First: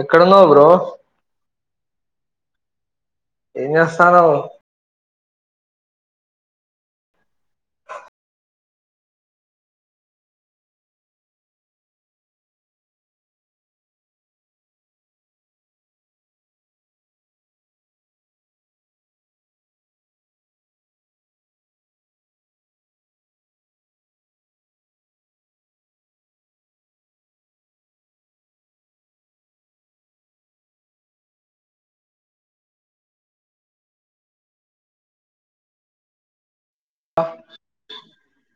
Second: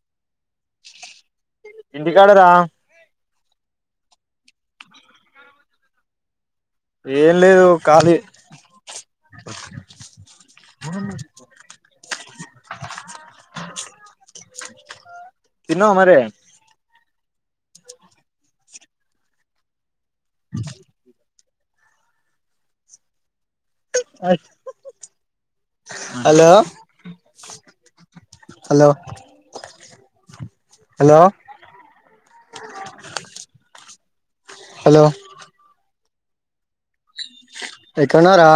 ఎక్కడన్నావు bro? ఇంటికాడ రా. ఏంచేస్తాన్నావు. ఏం లేదు ఖాళీ. మ తిన్నావా మరి? ఆ హలో హలో హలో హలో ఆ తిన్నారా?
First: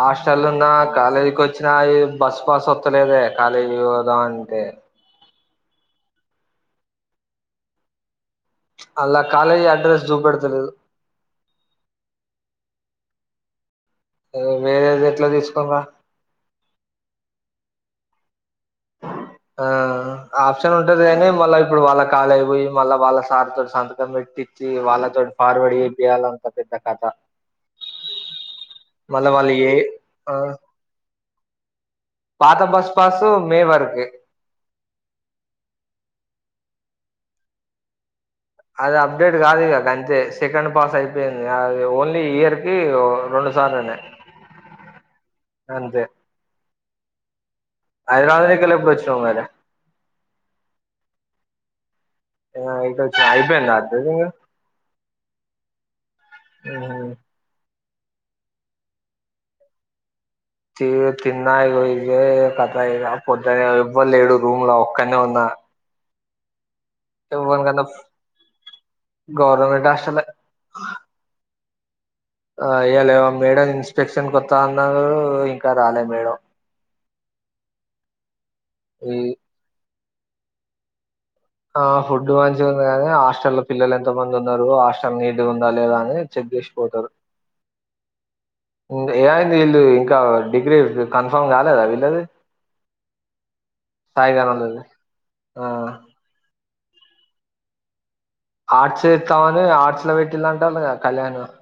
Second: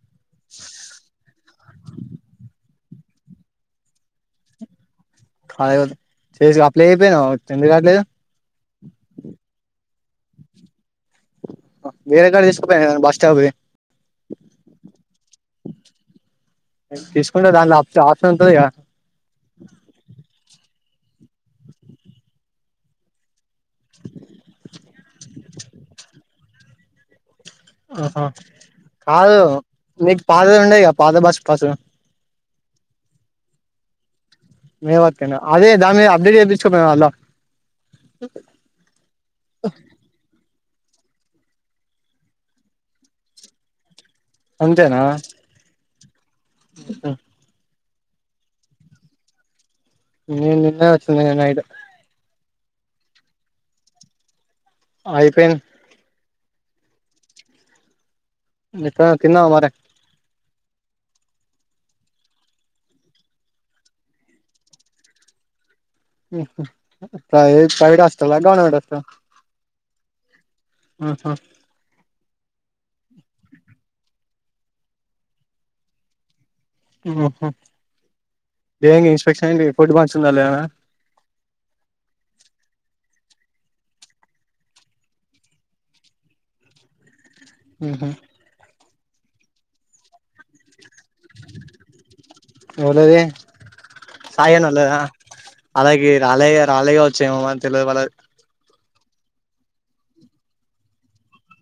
హాస్టల్ ఉన్నా, కాలేజీకి వచ్చినా ఈ బస్సు పాస్ వత్తలేదే కాలేజీ కి పోదాము అంటే. కా చేసి అప్లే చేయకపోయినావు ఎందుకు రా. అందులో కాలేజీ అడ్రస్ చూపెడత లేదు. వేరేకాడ తీసుకుపోయా బస్ స్టాప్ వి. వేరేది ఎట్లా తీసుకోవల్లా? తీసుకుంటే దాన్ని లో ఆప్షన్ ఉంటంది గా ఆ ఆప్షన్ ఉంటది కానీ మళ్ళా ఇప్పుడు వాళ్ళ కాలేజ్ కి పోయి మళ్ళా వాళ్ళ సార్తో సంతకం పెట్టిచ్చి వాళ్ళతో ఫార్వడ్ ఏ చేపీయాలంటే పెద్ద కథ. ఆహా! మళ్ళా కాదు వాళ్ళు ఏ మీకు ఆ పాతది ఉండే కదా బస్ పాస్. పాత బస్ పాస్ మే వరకే మే వరకేనా అదే దాని మీద అప్డేట్ చెప్పించుకోకపోయినావా అందులో అది అప్డేట్ కాదు ఇక అంతే సెకండ్ పాస్ అయిపోయింది. అది ఓన్లీ ఇయర్ కి రెండు. చాలానే అంతేనా హైదరాబాద్ కెళ్ళి కరోనా ఎప్పుడు వచ్చినావ్ మరి. నేను నిన్నే వచ్చనా నిన్న నైట్. ఇగ ఈడకు వచ్చిన అయిపోయిందా డ్యూటీ ఇంగ అయిపోయింది. ఉ ఇంకా తిన్నావా మరి. తిన్నా ఇగే కథా ఇక పొద్దునే ఇవ్వలేడు రూమ్ లో ఒక్కనే ఉన్నా. ప్రై ఎవ్వనికన్నా ప్రైవేట్ హాస్టల్ ఆ గవర్మెంట్ హాస్టల్ ఆ గవర్నమెంట్ హాస్టలే ఆహా! ఆ ఇయ్యలేవో మేడం ఇన్స్పెక్షన్ కొత్తా అన్నారు. ఇంకా రాలే మేడం. హ ఏంది ఈ ఇన్స్పెక్షన్ ఏంటి ఫుడ్ మంచిగా ఉన్నదా లేదా అనా? ఆ ఫుడ్ మంచిగా ఉంది కాని హాస్టల్ లో పిల్లలు ఎంత మంది ఉన్నారు. హాస్టల్ నీటి గా ఉందా లేదా అని. చెక్ చేసి పోతారు. ఉహు ఏమయింది వీళ్ళు ఇంకా డిగ్రీ కన్ఫర్మ్ కాలేదా వీళ్ళది. ఎవలది సాయి అన్న ఉండ్లేదా ఆ అలాగే రాలేయ రాలే గాచ్చామో అని తెలివదు మనకు ఆర్ట్స్ ఇస్తామని ఆర్ట్స్ లో పెట్టిలా అంటారు కదా కళ్యాణి వాళ్లు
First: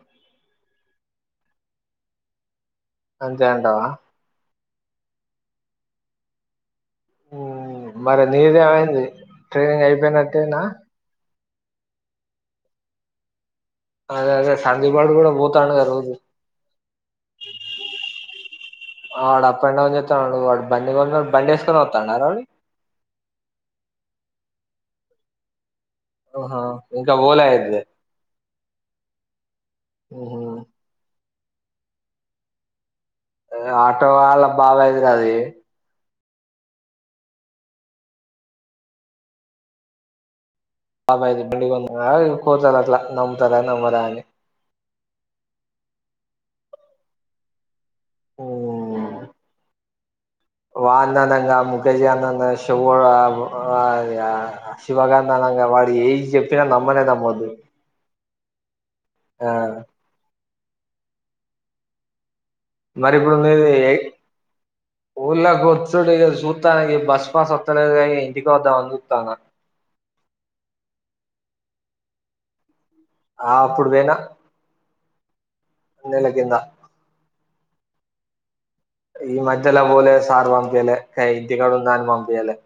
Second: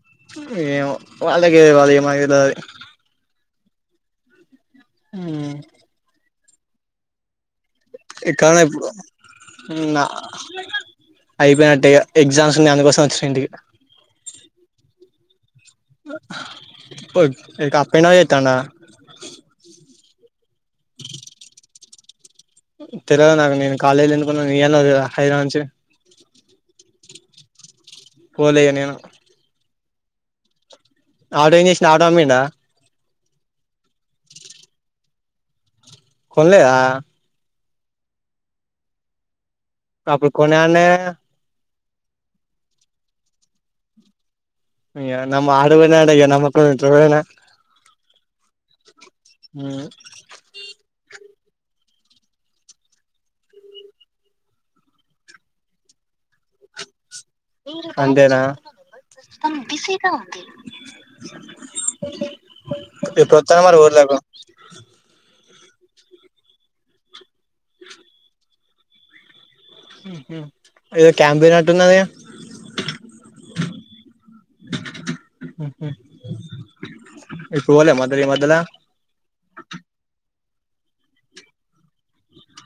ఏమో వాళ్ళకి తేల్వాల్ మక్వైతే తెల్వది అంతేంటావా హమ్ ఉమ్, మరి ఎక్కడున్నావు ఇప్పుడు నీదేమైంది ట్రైనింగ్ అయిపోయినట్టేనా అయిపోయినట్టే ఇగా ఎగ్జామ్స్ ఉన్నాయి అందుకోసం వచ్చినంటికి అదే అదే సందీప్ గాడు కూడా పో అప్ అండ్ డౌన్ చెత్తాండా ఆ అప్ అండ్ డౌన్ చేస్తాన్నాడు వాడు బండి కకొన్నాడు బండి వేసుకొని వతాన్నాడ వాడు తెలీదు నాకు నేను కాలేజీ ఎందుకున్నాను ఇయాలనే వ హైదరాబాద్ నుంచి ఓహో ఇంకా పోలే అయితే పోలే ఇగ నేను ఉహు. ఆటో ఏం చేసిండు ఆటో అమ్మిండా ఆటో వాళ్ళ బాబాయ్దిరా అది కొన లేదా అప్పుడు కొనే అనే బిడిగ కోర్తలట్లా ఇంకోసారి అట్లా నమ్తారా నమ్మరా అని అయ నమ్ ఆడుకి పోయిన అంటే నమ్మకుండా ఉంటారా ఎవడన్నా హమ్ వాంది అనంగా ముకేశ్భ గాని దినంగా [unintelligible] శివగాందనంగా వాడు ఏది చెప్పినా నమ్మలేక పోదు అంతేనా ఎప్పుడొస్తున్నావ్ మరి ఊర్లోకి ఊళ్ళ వచ్చుడు ఇగ ఈబస్ పాస్ వత్తాలే ఇంటికి వదామని చూస్తానా ఏదో క్యాంపేన్ అట్టుంద నదిగా ఆ అప్పుడు పోయిన ఉ నెలకిింద ఇప్పుడు పోలే ఈ మధ్యల ఈ మధ్యలా పోలే సార్ పంపిలే ఇంటికాడ ఉందామని పంపియలే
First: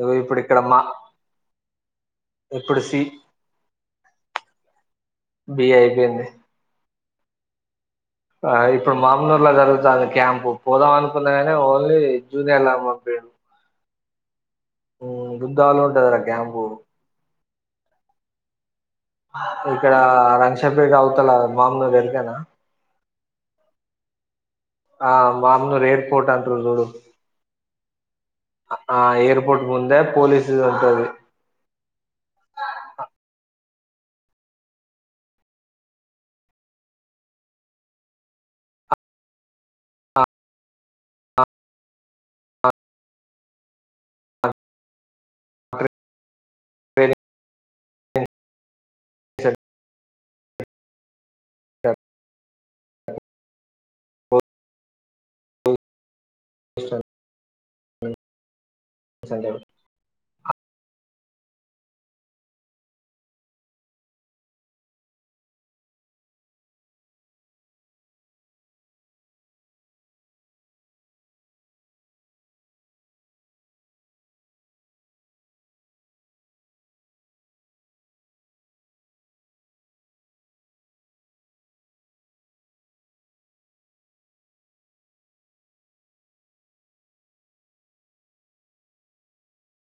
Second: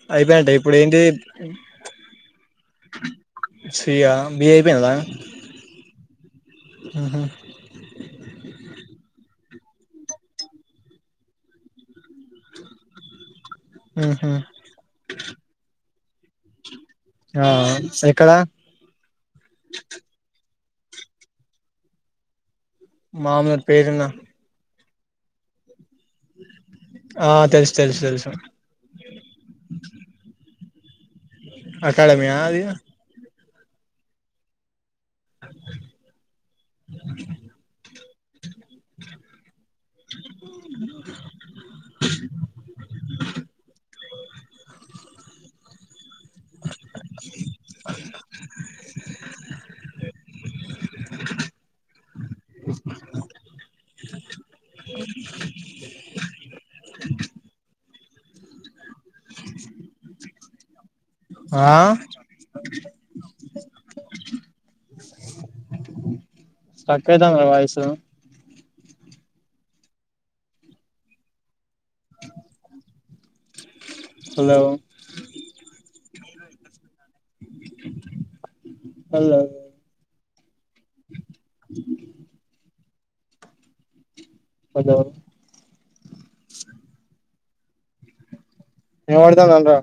ఇగో అయినట్టె ఇక్కడ ఇప్పుడు మా ఏంటి ఇప్పుడు సి సియా బి అయిపోయిందా బి ఏ అయిపోయింది ఉహూ ఇప్పుడు మామనూరు లో జరుగుతుంది క్యాంప్ పోదాం అనుకున్న నే ఓన్లీ జూనియర్ లను పంపిపుండు ఉంహు బుద్ద్దాలు ఉంటదరాా క్యాంపు ఆ ఎక్కడ ఇక్కడ లక్షత్ పెట్ అవుతల మామలు వెరికానా మామలు పేరు విన్నాను ఆ మామ్నూరు ఎర్పోర్ట్ అంటున్రు ఆ తెలుసు తెలుసు తెలుసు ఆ ఏయిర్పోర్ట్ ముందే పోలీసు ఉంటంది అకాడమీ ఆ అది అ స స సండే ఆ స్ట్రక్ అయితాంది రా వాయిసు హలో హలో హలో వినపడతానంరా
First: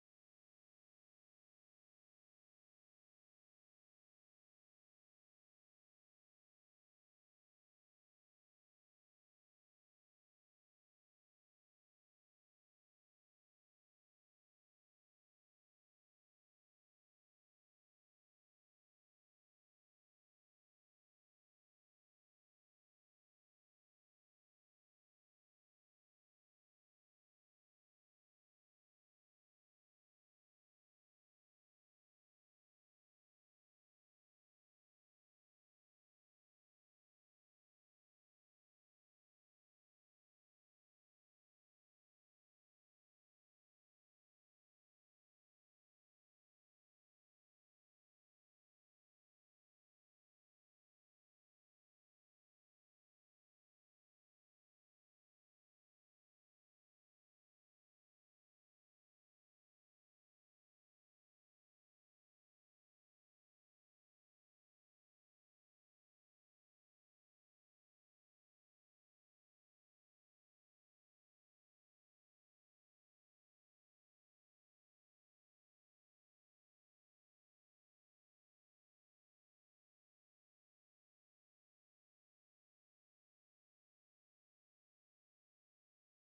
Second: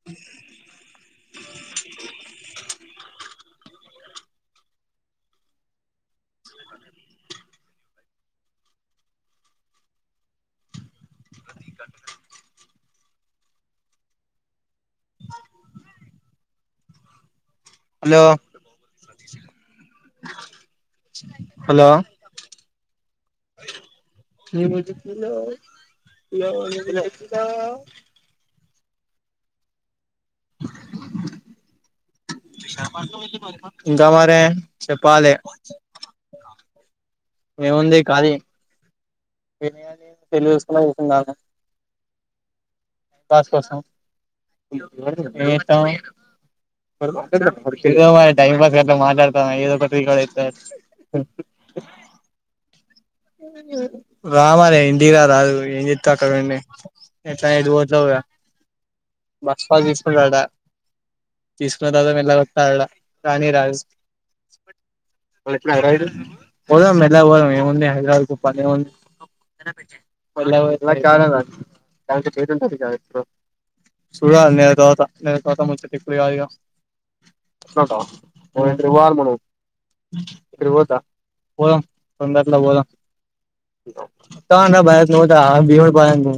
ంది హలో హలో ఏ మ పల ప ఇంకా మరి చెప్పాలి ఆ ఏముంది కాది పెళ్లి చేసుకున్నం ఇందాక బస్ కోసం ఎంచెత్తనవ్ టైం పాస్ కలా మాట్లాడతావా ఏదో ఒకటి హ రామరి ఇంటికి రారాదు ఏం చెత్తావ్ అక్కడ ఉండి ఎట్లా ఐదు పోతావ్ గా బస్ పాస్ తీసుకుంటడా తీసుకున్న తర్వా వెళ్లగొట్టిన ఆడ కానీ రాజు పోదాం ఎట్ల పోదాం ఏముంది హైదరాబాద్ కు పనేం ఉంది పళ్ చాల చ చె చూడాలి నేనైతే పోత నేనొక ముచ్చటి ఎప్పుడు కాదుగా అట్లాంటావా పోదం తొందరలో పోదం [unintelligible] పోదాం అంటన్న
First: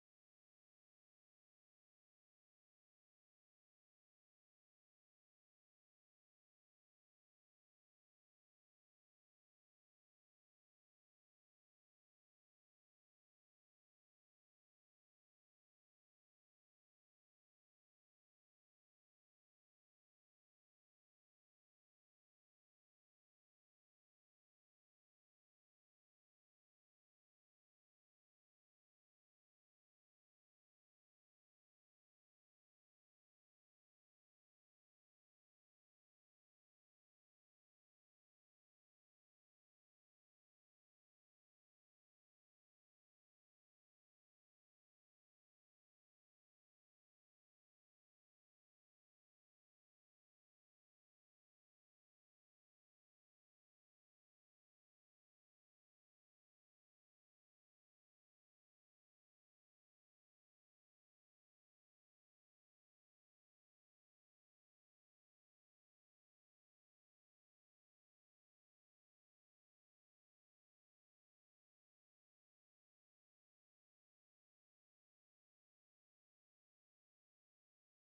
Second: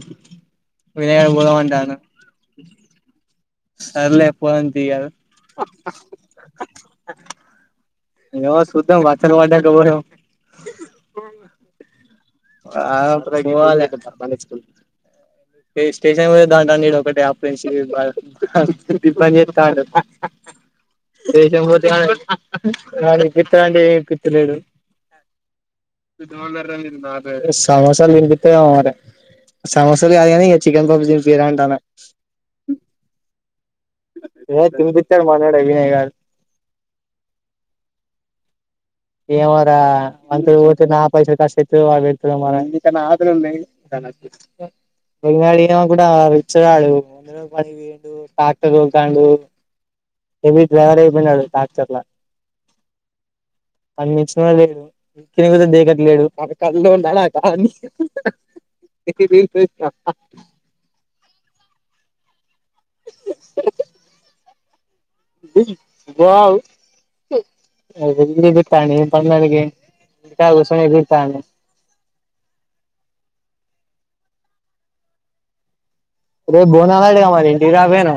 సర్లే పోదాం తీ అన్ ఏమో సుద్ధం మచ్చలు పడ్డని ఎమో ఉ ఆ రెప్ పోవాలె అ స్టే స్టేషన్కు పోయేద్దాం అంటాంటే ఇడు ఒకటే అప్రింసు అన్ చెప్తాండు స్టేషన్ కు పోతే ఆడు వాడు ఎక్కితాండంటే ఎక్కితలేడు ద సమోసాలు తినిపిత్తరేమో మరి సమోసాలు కాదు గని ఇగ చికెన్ పప్ తినిపిరా అంటానా ఏ తినిపిత్తాడు మనోడు ఏ కాదు ఏమోరా అంద ఊటి నా పైసలు కష్టట్ ఇతు వెతు మ ఇంకా బెంగాళ కూడాళ [unintelligible] ట్రాక్టర్ తోలుతాండు ఏవీ డ్రైవర్ అయిపోయినాడు ట్రాక్టర్ల అన్ని ఇచ్చినా లేడు ఇకిని కూడా దేగట్లేడు మన కల్లో ఉన్నాడా కా ఇకి బీల్ వా అ వెల్ బిట్టా బన్నడికి కాషనే బిట్టాను రే బోనాలలా అరి ఇంటికి రాపోయినా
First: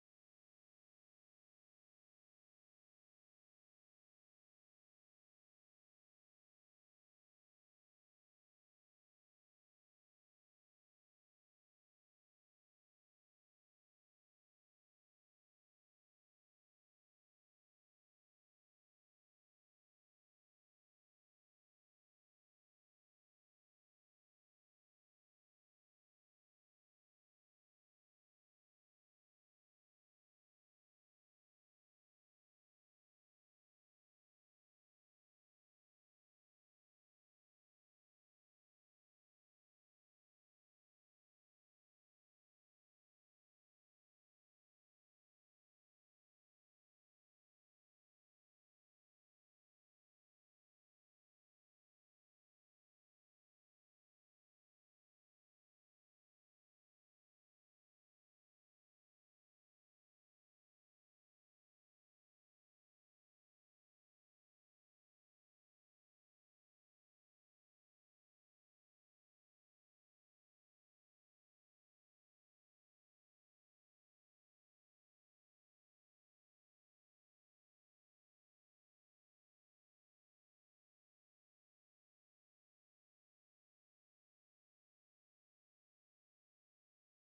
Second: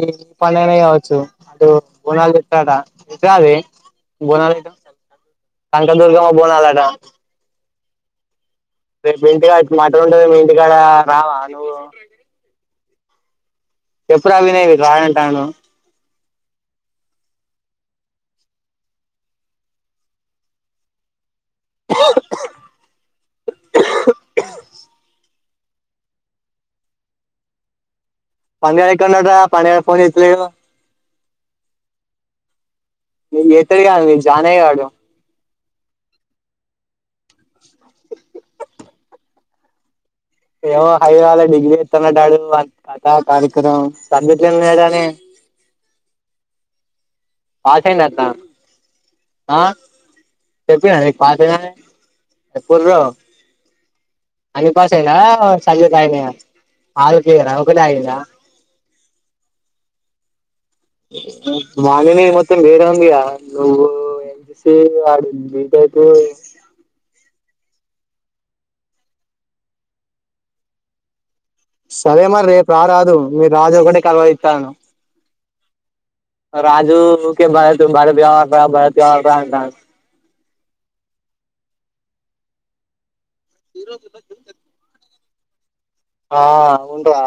ఈ ఈ పండగనా కావచ్చు అటు బోనాలు చెత్తాడా ఇది అది బోనాల కనకాదుర్గమా బోనాలట రేపు ఇంటికా మటన్ ఉంటది మీ ఇంటికాడ రావా నువ్వు ఎప్పుడు అవినేవి కాడంటాను పండుగాడు ఎక్కడఉన్నాడురా పండుగాడు ఫోన్ చేత్తలేడు ఎతడుగాను మీ జానే అయ్యడు ఏమో హై వాల డిగ్రీ ఇస్తున్నట్టడు వా కథ కార్యక్రమం [unintelligible] లేడని పాసైండా అట్నా ఆ చెప్పినాన నీకు పాసైనని చెప్పు అనిపాస్ అయిన సజ్యతయినే ఆరోరా అనే ఒకటే ఆయింద మాలని ఏడుపు మత్తం బేర వంద్యాను అంతసేపు వాడుందికాయితే సరే మరి రేపు రారాదు మీరు రాజు ఒకటే కలవరిత్తాండు రాజుక భారత్ భారత వ్యవహ భారత్యవ అంట ఇరు ఆ ఉంటా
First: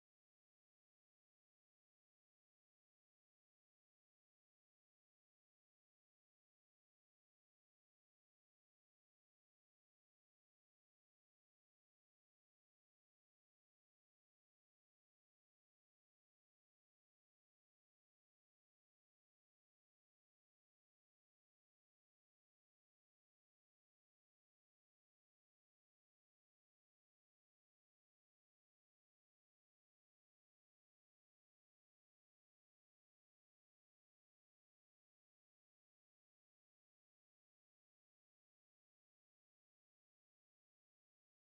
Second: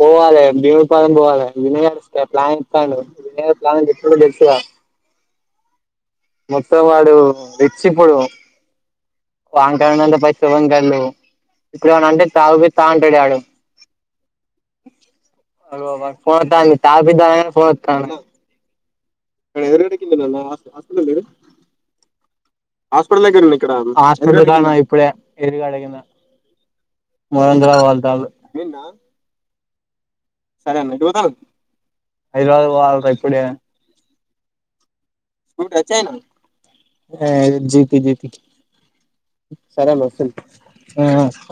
పోవాలి భీమి పాలం పోవాలి వియర్ ఇస్తే ప్లాన్ ఇస్తాను [unintelligible] ప్లా తెలుస మొత్తం వాడు రిచ్ ఇప్పుడు వాన్ అయిణంత పస్ట్ ఎవనికి అయ్యిందు ఏమన్ అంటే తావుపితా అంటడాడు అ ఫోన్ తాపిద్దా ఫోన్ను ఇత్తండు కనీ ఎదురుడకిింద న అ అస్లు లేదు హాస్పిటల్ కాన్న ఉన్న ఇప్పుడే [unintelligible] మందరా వాళ్తాలు సరే అన్న చూత హైదరాబాద్ పోవాలరా ఇప్పుడే జత జత [unintelligible] సరే బ్రో ఉ సర